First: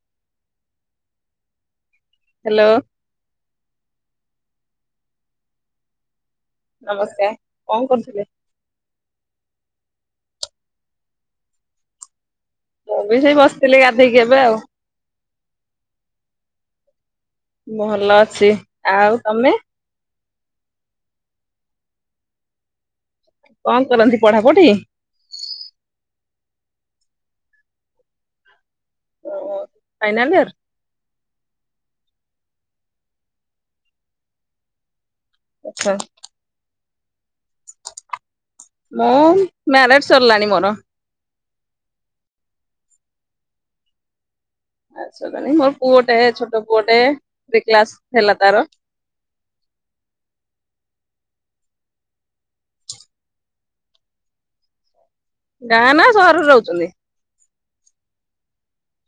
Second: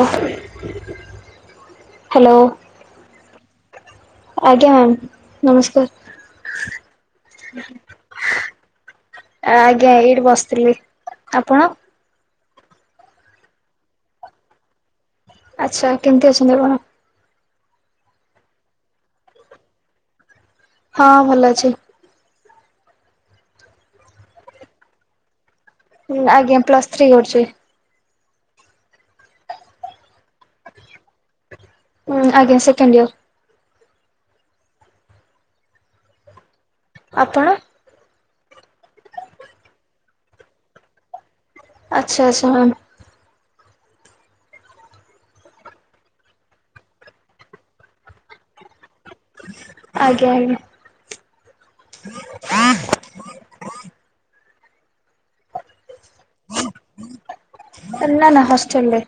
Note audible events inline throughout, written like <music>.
Hello. Hello ଆଜ୍ଞା ma'am ନମସ୍କାର। ନମସ୍କାର, କଣ କରୁଥିଲେ? ଆଜ୍ଞା ଏଇଠି ବସିଥିଲି, ଆପଣ? ମୁଁ ବି ସେଇ ବସିଥିଲି ଗାଧେଇକି ଏବେ ଆଉ। ଆଚ୍ଛା କେମିତି ଅଛନ୍ତି ଆପଣ? ଭଲ ଅଛି। ଆଉ ତମେ? ହଁ ଭଲ ଅଛି। କଣ କରନ୍ତି ପଢାପଢି? ହୁଁ ଆଜ୍ଞା ପ୍ଲସ୍ ଥ୍ରୀ କରୁଚି। ଓ ହୋ ଫାଇନାଲ ଇୟର୍। ହୁଁ ଆଜ୍ଞା ସେକେଣ୍ଡ ଇୟର୍। ଆଚ୍ଛା। ଆପଣ? ମୁଁ ମ୍ୟାରେଜ୍ ସରିଲାଣି ମୋର। ଆଚ୍ଛା ଆଚ୍ଛା ହଁ। <unintelligible> ନାଇଁ ମୋର ପୁଅଟେ, ଛୋଟ ପୁଅଟେ କ୍ଲାସ ହେଲା ତାର। ଆଜ୍ଞା ଆଜ୍ଞା। ଗାଁ ନା ସହରରେ ରହୁଛନ୍ତି? ନା ନା ହାଷ୍ଟେଲ୍ ରେ।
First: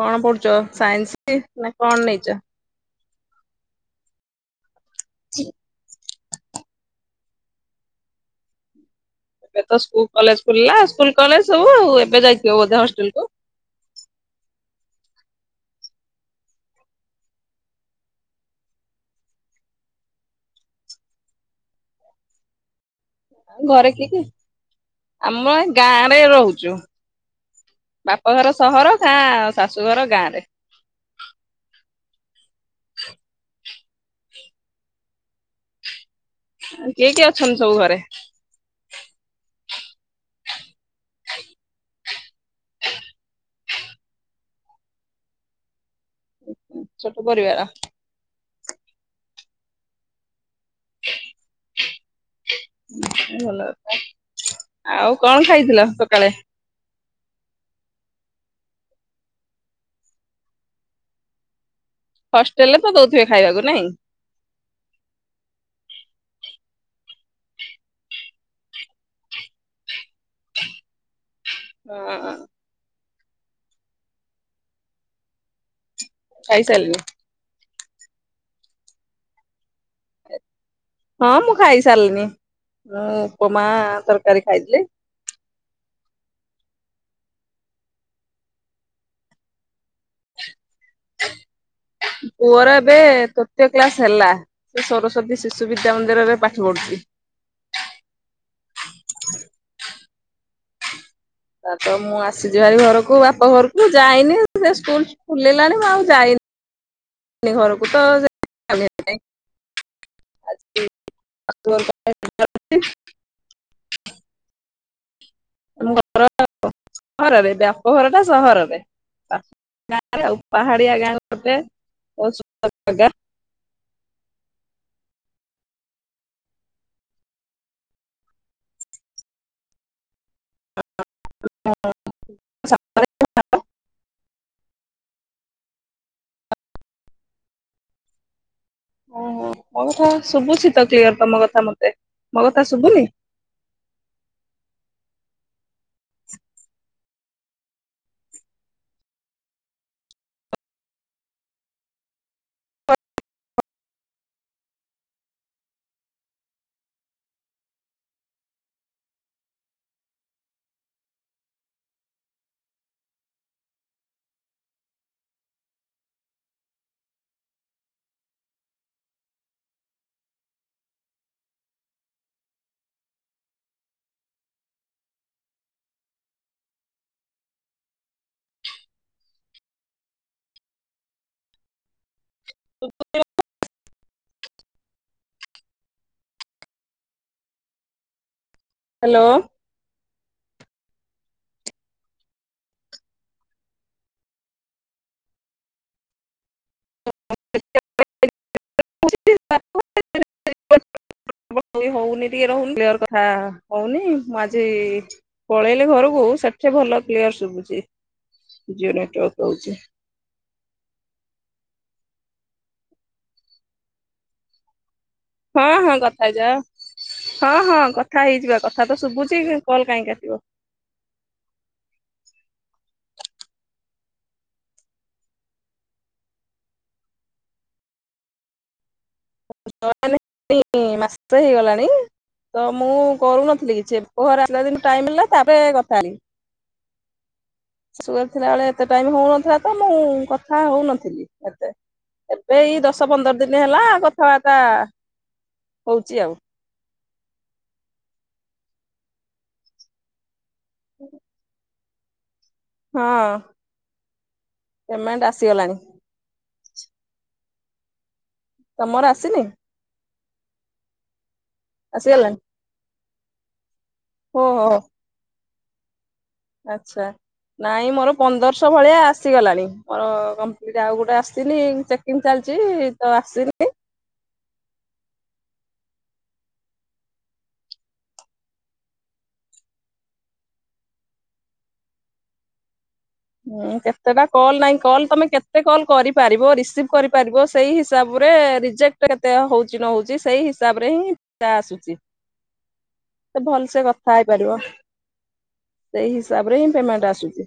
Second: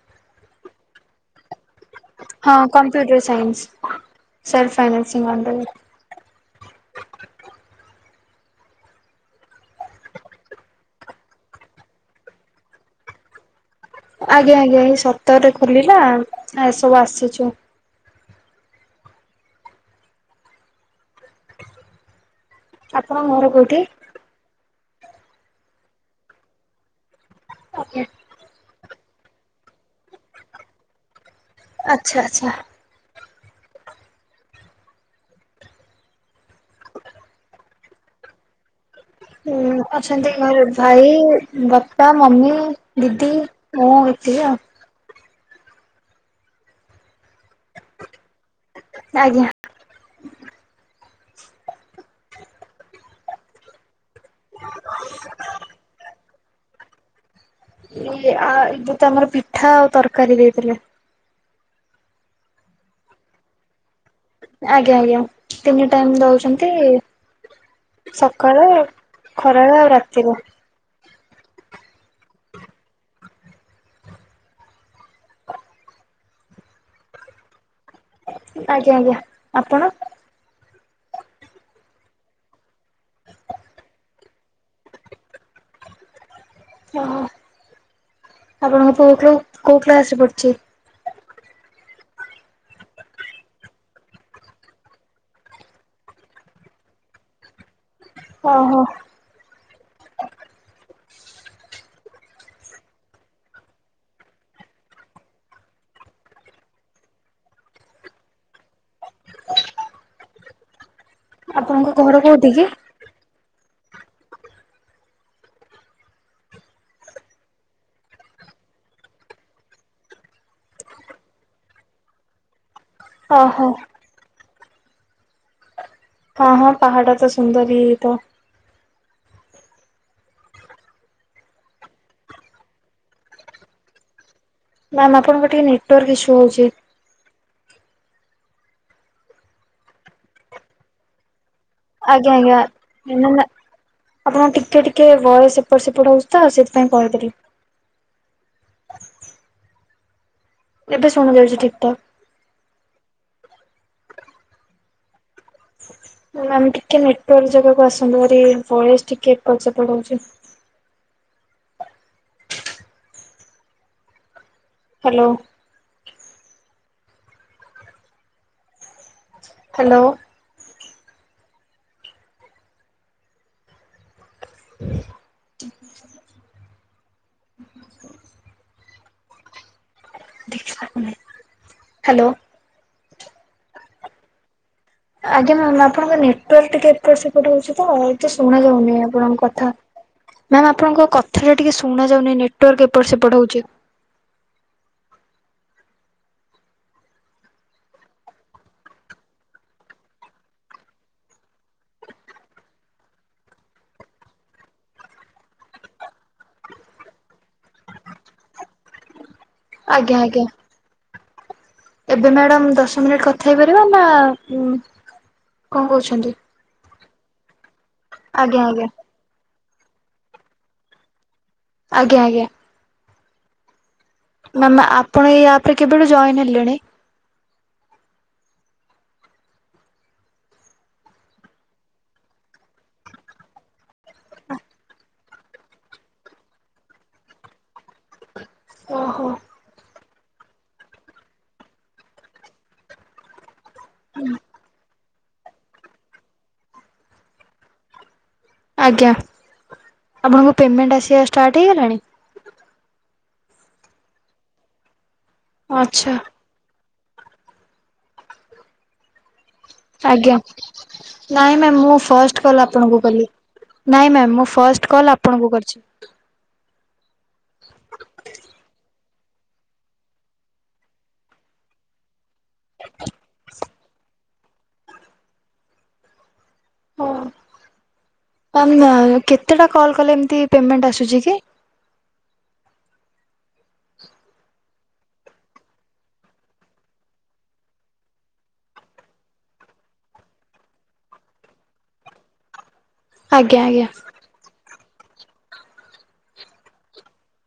କଣ ପଢୁଛ ସାଇନ୍ସ, ନା କଣ ନେଇଛ? ହଁ computer science, self financing under ରେ। ଏବେ ତ ସ୍କୁଲ କଲେଜ ଖୁଲିଲା ସ୍କୁଲ କଲେଜ ସବୁ ଆଉ, ଏବେ ଯାଇଥିବ ବୋଧେ ହଷ୍ଟେଲ କୁ? ଆଜ୍ଞା ଆଜ୍ଞା ଏଇ ସତରରେ ଖୋଲିଲା, ଏସବୁ ଆସିଚୁ। ଆପଣଙ୍କ ଘର କୋଉଠି? ଘରେ କିଏ କି? ଆମେ ଗାଁରେ ରହୁଚୁ। ଆଜ୍ଞା ବାପ ଘର ସହର, ଗାଁ ଶାଶୁଘର ଗାଁରେ। ଆଚ୍ଛା ଆଚ୍ଛା। କିଏ କିଏ ଅଛନ୍ତି ସବୁ ଘରେ? ଅଛନ୍ତି ଘରେ ଭାଇ, ବାପା, ମମି, ଦିଦି ମୁଁ ଏତିକି ଆଉ। ଛୋଟ ପରିବାର? ଆଜ୍ଞା। ଭଲ କଥା। ଆଉ କଣ ଖାଇଥିଲ ସକାଳେ? ଏ ଆ ଏବେ ତ ଆମର ପିଠା ଆଉ ତରକାରୀ ଦେଇଥିଲେ। ହଷ୍ଟେଲରେ ତ ଦଉଥିବେ ଖାଇଆକୁ ନାଇଁ। ଆଜ୍ଞା ଆଜ୍ଞା ତିନି ଟାଇମ୍ ଦଉଚନ୍ତି ସକାଳେ ଖରାବେଳେ ଆଉ ରାତିର। ହଁ ହଁ। ଖାଇ ସାରିଲେଣି? ଆଜ୍ଞା ଆଜ୍ଞା ଆପଣ? ହଁ ମୁଁ ଖାଇ ସାରିଲିନି ମୁଁ ଉପମା ତରକାରୀ ଖାଇଥିଲି। ଓହୋ ଆପଣଙ୍କ ପୁଅ କୋଉ କ୍ଲାସରେ ପଡୁଛି। ପୁଅର ଏବେ ତୃତୀୟ କ୍ଲାସ ହେଲା। ସେ ସରସ୍ଵତୀ ଶିଶୁ ବିଦ୍ୟା ମନ୍ଦିରରେ ପାଠ ପଢୁଛି। ଓହୋ। ତାର ତ ମୁଁ ଆସିଛି ଭାରି ଘରକୁ ବାପା ଘରକୁ ଯାଇନି ସେ ସ୍କୁଲ ଖୁଲିଲାଣି। ମୁଁ ଆଉ ଯାଇନି ଘରକୁ ତ ସେ ଯାଇନି <inaudible> ଆପଣଙ୍କ ଘର କୋଉଠି କି? ତମ ଘର <inaudible> ରରେ ବ୍ୟାପ ଘର ଟା ସହରରେ। ଗାଁରେ ଆଉ। ପାହାଡିଆ ଗାଁ ଗୋଟେ, ବହୁ ସୁନ୍ଦ ଜାଗା। ଓହୋ। ହଁ ହଁ ପହାଡ଼ ତ ସୁନ୍ଦରୀ ହେଇଥିବ। <unintelligible> ମ୍ୟାମ୍ ଆପଣଙ୍କର ଟିକେ ନେଟୱର୍କ ଇସ୍ୟୁ ହଉଛି। ଓହୋ ମୋ କଥା ଶୁଭୁଛି ତ କ୍ଲିୟର ତମ କଥା ମ ଆଜ୍ଞା, ଆଜ୍ଞା, <unintelligible> ଆପଣଙ୍କ ଟିକେ ଟିକେ ଭଏସ ଏପଟ ସେପଟ ହଉଛି ତ ସେଥିପାଇଁ କହିଦେଲି। ଏବେ ଶୁଣାଯାଉଛି ଠିକ ଠାକ। ମ୍ୟାମ୍ ଟିକେ ନେଟୱର୍କ ଜାଗାକୁ ଆସନ୍ତୁ ତୁମରି ଭଏସ ଟିକେ ଏପଟ ସେପଟ ହଉଛି। ହ୍ୟାଲୋ। ହ୍ୟାଲୋ। <inaudible> ଦେଖ <inaudible> ହ୍ୟାଲୋ। <unintelligible> <inaudible> ଆଜ୍ଞା ମ୍ୟାମ୍ ଆପଣଙ୍କ ନେଟୱର୍କ ଟିକେ ଏପଟ ସେପଟ ହଉଛି ତ ଏତେ ଶୁଣା ଯାଉନି। ହ୍ୟାଲୋ ଆପଣଙ୍କ କଥା ମ୍ୟାମ୍ ଆପଣଙ୍କ କଥାଟା ଟିକେ ଶୁଣାଯାଉନି ନେଟୱର୍କ ଏପଟସେପଟ ହଉଛି। <unintelligible> <unintelligible> ହଉନି ଟିକେ ରହୁନି କ୍ଲିୟର କଥା ହଉନି ମୁ ଆଜି ପଳେଇଲେ ଘରକୁ ସେଠି ଭଲ କ୍ଲିୟର ଶୁଭୁଛି ଜିଓ ନେଟୱର୍କ ପାଉଛି। ଆଜ୍ଞା ଆଜ୍ଞା। ଏବେ ମ୍ୟାଡାମ୍ ଦଶ ମିନିଟ୍ କଥା ହେଇପାରିବା ନା ଉଁ ହଁ କଣ ହଁ କଥା କହୁଛନ୍ତି? ହେଇଯିବା ହଁ ହଁ କଥା ଆଜ୍ଞା ହେଇଯିବା ଆଜ୍ଞା କଥା ତ ଶୁଭୁଛି। କଲ୍ କାହିଁ କାଟିବ। ଆଜ୍ଞା ଆଜ୍ଞା। ମ୍ୟାମ ଆପଣ ଏଇ ଆପ୍ ରେ କେବେଠୁ ଜଏନ୍ ହେଲେଣି? <unintelligible> ମାସେ ହେଇଗଲାଣି। ତ ମୁଁ କରୁନଥିଲି କିଛି ପୁଅରା ଆସିଲା ଦିନଠୁ ଟାଇମ ମିଳିଲା ତାପରେ କଥା ହେଲି। ଛୁଆ ଥିଲା ବେଳେ ଏତେ ଟାଇମ ଓହୋ। ହଉନଥିଲା ତ ମୁଁ କଥା ହଉନଥିଲି ଏତେ। ଏବେ ଏଇ ଦଶ ପନ୍ଦର ଦିନ ହେଲା କଥାବାର୍ତ୍ତା ହଉଚି ଆଉ। ଆଜ୍ଞା ଆପଣଙ୍କ ପେମେଣ୍ଟ ଆସିବା ଷ୍ଟାର୍ଟ ହେଇଗଲାଣି? ହଁ ପେମେଣ୍ଟ ଆସିଗଲାଣି। ଆଚ୍ଛା। ତମର ଆସିନି? ଆଜ୍ଞା, ନାଇଁ ମ୍ୟାମ ମୁଁ ଆସିଗଲାଣି ଫାର୍ଷ୍ଟ କଲ ଆପଣଙ୍କୁ କଲି। ନାଇଁ ମ୍ୟାମ୍ ମୁଁ ଓହୋ ଫଷ୍ଟ କଲ୍ ଆପଣଙ୍କୁ କରିଛି। ଆଛା। ନାଇଁ ମୋର ପନ୍ଦରଶହ ଭଳିଆ ଆସିଗଲାଣି ମୋର କଂପ୍ଲିଟ୍ ଆଉ ଗୋଟେ ଆସିନି ଚେ ଚେକିଙ୍ଗ୍ ଚାଲିଚି ତ ଆସିନି। ଓ ଆ ଏମତି ନାଇ କେତେଟା କଲ୍ କଲେ ଏମିତି ପେମେଣ୍ଟ ଆସୁଚି କି? ହୁଁ କେତେଟା କଲ୍ ନାଇଁ କଲ୍ ତମେ କେତେ କଲ୍ କରିପାରିବ ରିସିଭ କରିପାରିବ ସ୍ ସେଇ ହିସାବରେ ରିଜେକ୍ଟ କେତେ ହୋଉଚି ନ ହୋଉଚି ସେଇ ହିସାବରେ ହିଁ ତା ଆସୁଚି। ହ ତ ଭଲସେ କଥା ହେଇପାରିବ ସେଇ ହିସାବରେ ହିଁ ପେମେଣ୍ଟ ଆସୁଚି।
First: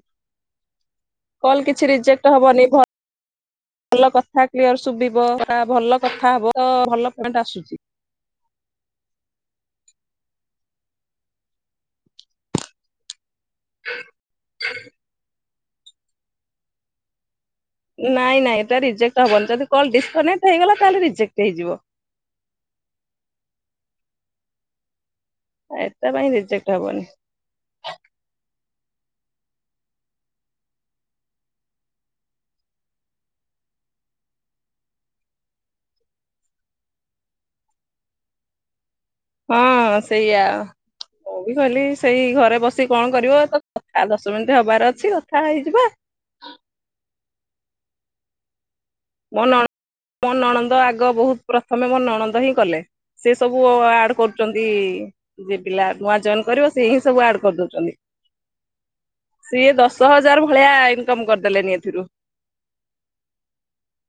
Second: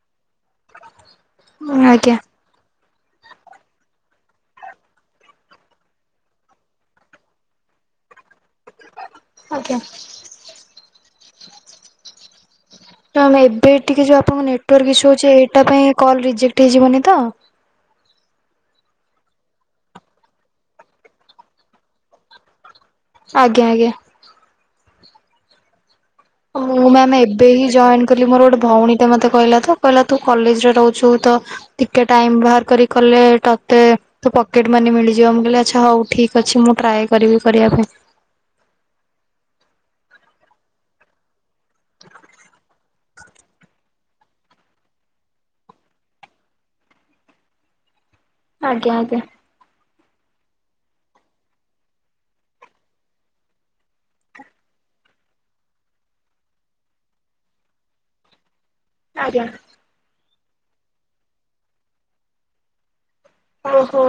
କଲ୍ କିଛି ଆଜ୍ଞା ରିଜେକ୍ଟ ହବନି ଘ ଭଲ କଥା କ୍ଲିୟର ଶୁଭିବ ବା ଭଲ କଥା ହବ ତ ଭଲ ପେମେଣ୍ଟ ଆସୁଚି। ଆଜ୍ଞା। ତ ନାଇଁ ଏବେ ଟିକେ ଯୋଉ ଆପଣଙ୍କ ନେଟୱାର୍କ ଇସୁ ହୋଉଚି ଏ ଏଟା ପାଇଁ କଲ୍ ରିଜେକ୍ଟ ହେଇଯିବନି ତ? ନାଇଁ ନାଇଁ ଏଟା ରିଜେକଟ୍ ହବନି ଯଦି କଲ ଡିସ୍କନେକଟ୍ ହେଇଗଲା ତାହେଲେ ରିଜେକଟ୍ ହେଇଯିବ। ଆଜ୍ଞା ଆଜ୍ଞା। ଆଉ ଏଟା ପାଇଁ ବି ମୁଁ ମ୍ୟାମ୍ ଏବ୍ ଏବେ ହିଁ ଜଏନ୍ କଲି ମୋର ଗୋଟେ ଭୋଉଣୀଟେ ମତେ କହିଲା ତ କହିଲା ତୁ କଲେଜରେ ରହୁଚୁ ତ ଟିକେ ଟାଇମ୍ ବାହାର କରି କଲେ ଏଟା ଏତେ ତୋ ପକେଟ୍ ମନି ମିଳିଯିବ ମୁଁ କହିଲି ଆଚ୍ଛା ହୋଉ ଠିକ ଅଛି ମୁଁ ଟ୍ରାଏ କରିବି କରିବା ପାଇଁ। ହଁ ସେଇଆ ମୁଁ ବି କହିଲି ସେଇ ଘରେ ବସିିକି କଣ କରିବ ତ ଆ ଦଶ ମିନିଟ୍ ହବାର ଅଛି କଥା ହେଇଯିବେ। ଆଜ୍ଞା ଆଜ୍ଞା। ମୋ ନଣ-ମୋ ନଣନ୍ଦ ଆଗ ବୋହୁତ ପ୍ରଥମେ ମୋ ନଣନ୍ଦ ହିଁ କଲେ। ସେ ସବୁ ଆଡ୍ କରୁଚନ୍ତି ଯେ ପିଲା ନୂଆ ଜଏନ୍ କରିବ ସେ ହିଁ ସବୁ ଆଡ କରିଦୋଉଚନ୍ତି। ଆଜ୍ଞା ସିଏ ଦଶ ହଜାର ଭଳିଆ ଇନକମ୍ କରିଦେଲେଣି ଏଥିରୁ। ଓହୋ।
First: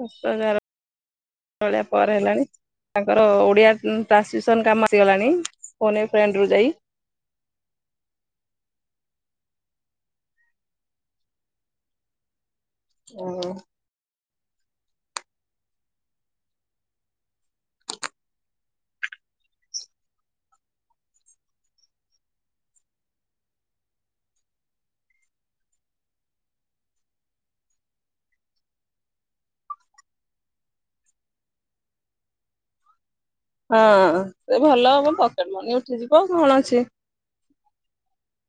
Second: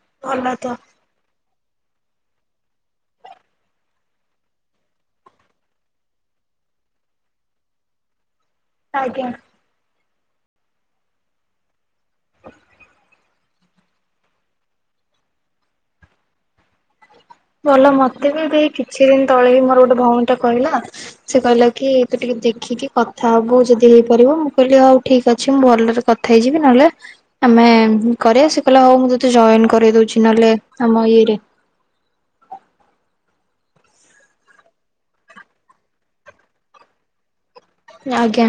ଦଶ ଭଲ ହଜାର ତ ଭଳିଆ ପରେ ହେଲାଣି। ତାଙ୍କର ଓଡ଼ିଆ ଉଁ ଟ୍ରାନ୍ସକ୍ରିପସନ୍ କାମ ଆସିଗଲାଣି ଫୋନ ଏ ଫ୍ରେଣ୍ଡ ରୁ ଯାଇ। ଆଜ୍ଞା। ଓ ଭଲ ମତେ ବି ଦେଇ କିଛି ଦିନ ତଳେ ଏଉ ମୋର ଗୋଟେ ଭୋଉଣୀଟେ କହିଲା ସେ କହିଲା କି ତୁ ଟିକେ ଦେଖିକି କଥା ହୋବୁ ଯଦି ହେଇପାରିବ ମୁଁ କହିଲି ହଉ ଠିକ ଅଛି ମୁଁ ଭଲରେ କ ଥା ହେଇଯିବି ନହେଲେ ଆମେ କରେ ସିଏ କହିଲେ ହୋଉ ମୁଁ ତତେ ଜଏନ୍ କରେଇ ଦୋଉଛି ନହେଲେ ଆମ ଇଏରେ। ହଁ ସେ ଭଲହବ ପକେଟ୍ ମନି ଉଠିଯିବ ଆଉ କଣ ଅଛି। ଆଜ୍ଞା।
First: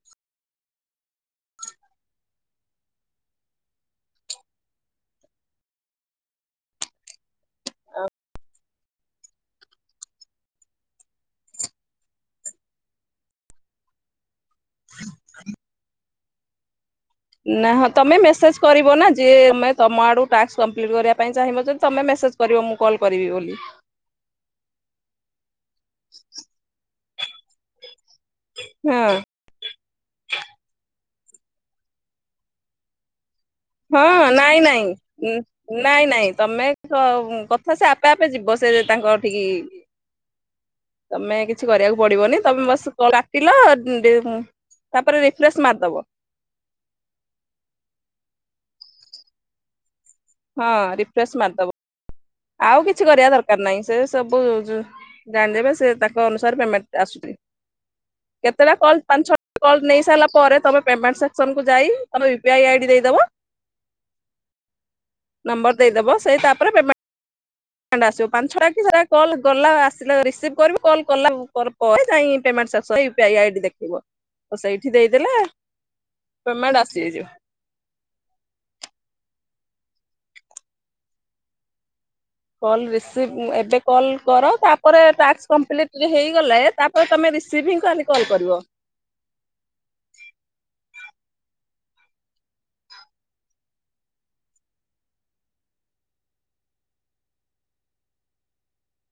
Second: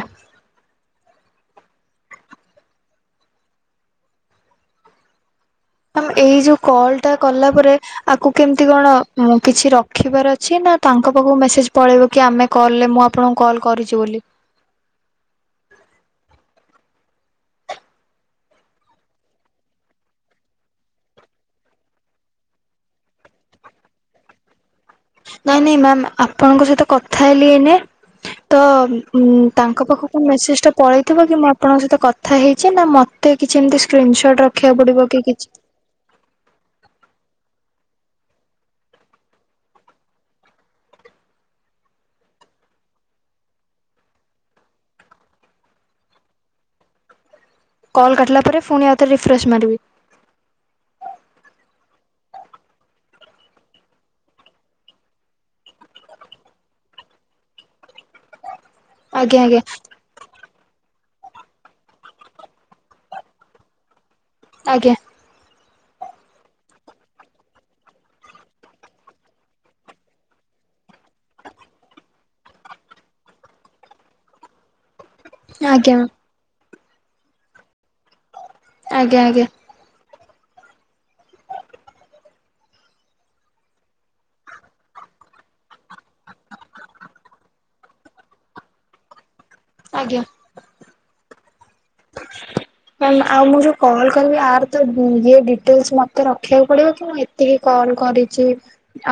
ମାମ୍ ଏଇ ଯୋଉ କଲଟା କଲା ପରେ ଆକୁ କେମ ମିତି କଣ ମୁଁ କିଛି ରଖିବାର ଅଛି ନା ତାଙ୍କ ପାଖକୁ ମେସେଜ ପଳେଇବ କି ଆମେ କଲରେ ମୁଁ ଆପ ଆପଣଙ୍କୁ କଲ୍ କରିଚି ବୋଲି। <inaudible> ନା ହଁ ତମେ ମେସେଜ କରିବ ନା ଯିଏ ମାନେ ତମ ଆଡୁ ଟାସ୍କ କମ୍ପ୍ଲିଟ୍ କରିବା ପାଇଁ ଚାହିଁବ ଯଦି ତମେ ମେସେଜ କହିବ ମୁଁ କଲ୍ କରିବି ବୋଲି। ନାଇଁ ନାଇଁ ମାମ୍ ଆ ଆପଣଙ୍କ ସହିତ କଥା ହେଲି ଏଇନାଏ ତ ହଁ ଉଁ ତାଙ୍କ ପାଖକୁ ମେସେଜଟା ପଳେଇଥିବ କି ମୁଁ ଆପଣଙ୍କ ସହିତ କଥା ହେଇଚି ନା ମତ୍ ମତେ କିଛି ଏମିତି ହଁ ସ୍କ୍ରିିନସଟ୍ ନାଇଁ ରଖିବାକୁ ନାଇଁ। ପଡିବ କି କିଛି? ନାଇଁ ନାଇଁ ତମେ ସ କଥା ସେ ଆପେ ଆପେ ଯିବ ସେ ତାଙ୍କ ଠିକି। ତମେ କିଛି କରିବାକୁ ପଡିବନେଇ ତମେ ବସି କ କାଟିଲ ଡେ ତାପରେ ରିଫ୍ରେଶସ୍ ମାରିଦବ। କଲ୍ କଟିଲା ପରେ ଫୁଣି ଆଉଥରେ ରିଫ୍ରେଶ୍ ମାରିବି ହଁ ରିଫ୍ରେଶ୍ ମାରିଦବ। ଆଉ କିଛି କରିବା ଦରକାର ନାହିଁ, ସେ ସବୁ ଯୁ ଜାଣିଦେବେ ସେ ତାଙ୍କ ଅନୁସାରେ ପେମେଣ୍ଟଟା ଆସୁଛି। କେତେଟା କଲ ପାଞ୍ଚ ଆଜ୍ଞା ଆଜ୍ଞା ଛଟା କଲ୍ ନେଇ ସାରିଲା ପରେ ତମେ ପେମେଣ୍ଟ ସେକ୍ସନକୁୁ ଯାଇ ତମେ ରିପ୍ଲାଇ ଆଇ ଡ଼ି ଦେଇଦବ। ଆଜ୍ଞା। ନମ୍ବର ଦେଇଦବ, ସେ ତାପରେ ପେମ୍ ଆସିବୁ ପାଞ୍ଚ ଛ ଟା କି ସାରା କଲ୍ ଗଲା ଆସିଲା ରିସିଭ କରିବୁ କଲ୍ କଲା ପରେ ଯାଇ ପେମେଟ୍ ଆସିବ। <unintelligible> ଦେଖେଇବ, ତ ସେଇଠି ଦେଇଦେଲେ ଆଜ୍ଞା। ପେମେଣ୍ଟ ଆସିଯିବ। ଆଜ୍ଞା ଆଜ୍ଞା। କଲ ରିସିଭ ଏବେ କଲ୍ କର, ତାପରେ ଟାସ୍କ କମ୍ପ୍ଲିଟ ହେଇଗଲେ ତାପରେ ତୁମେ ରିସିଭିଙ୍ଗ ଖାଲି କଲ୍ କରିବ ଆଜ୍ଞା। ଆଉ ମୁଁ ଯୋଉ କଲ୍ କଲେ ଆର୍ ତ ଇଏ ଡିଟେଲସ ମତେ ରଖିବାକୁ ପଡିବ କି ମୁଁ ଏତିକି କଲ୍ କରିଛି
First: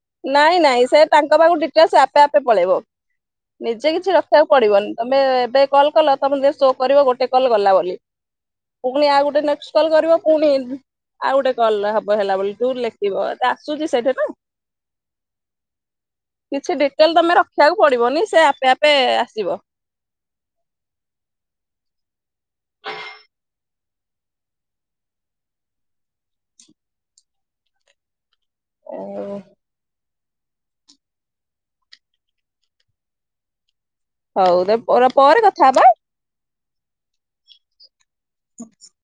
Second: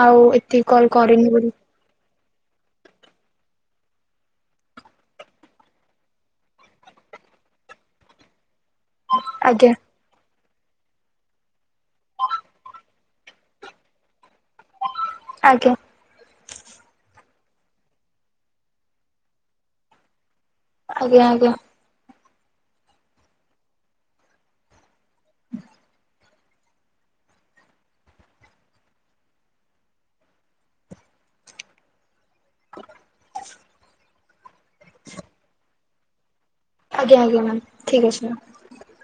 ଆଉ ନାଇଁ ଏତିକି ନାଇଁ କଲ ସେ କରିନି ତାଙ୍କ ବୋଲି। ପାଖକୁ ଆପେ ଆପେ ପଳେଇବ ନିଜେ କିଛି ରଖିବାକୁ ପଡିବନି, ତମେ ଏବେ କଲ୍ କଲ ତମେ ଯେ ଶୋ କରିବ ଗୋଟେ କଲ ଗଲା ବୋଲି। ପୁଣି ଆଉ ଗୋଟେ ନେକ୍ସଟ ଆଜ୍ଞା କଲ୍ କରିବ ପୁଣି ଆଉ ଗୋଟେ କଲ ହବ ହେଲା ବୋଲି ତୁ ଲେଖିବ ଆସୁଛି ସେଇଠି ନା। ଆଜ୍ଞା। କିଛି ଡିଟେଲ ତମେ ରଖିବାକୁ ପଡିବନି, ସେ ଆପେ ଆପେ ଆସିବ। ଆଜ୍ଞା ଆଜ୍ଞା। ଓ ହଉ ତ ପରେ କଥା ହବା। ଆଜ୍ଞା ଆଜ୍ଞା ମ୍ୟାମ, ଠିକ୍ ଅଛି ମ୍ୟାମ। <unintelligible>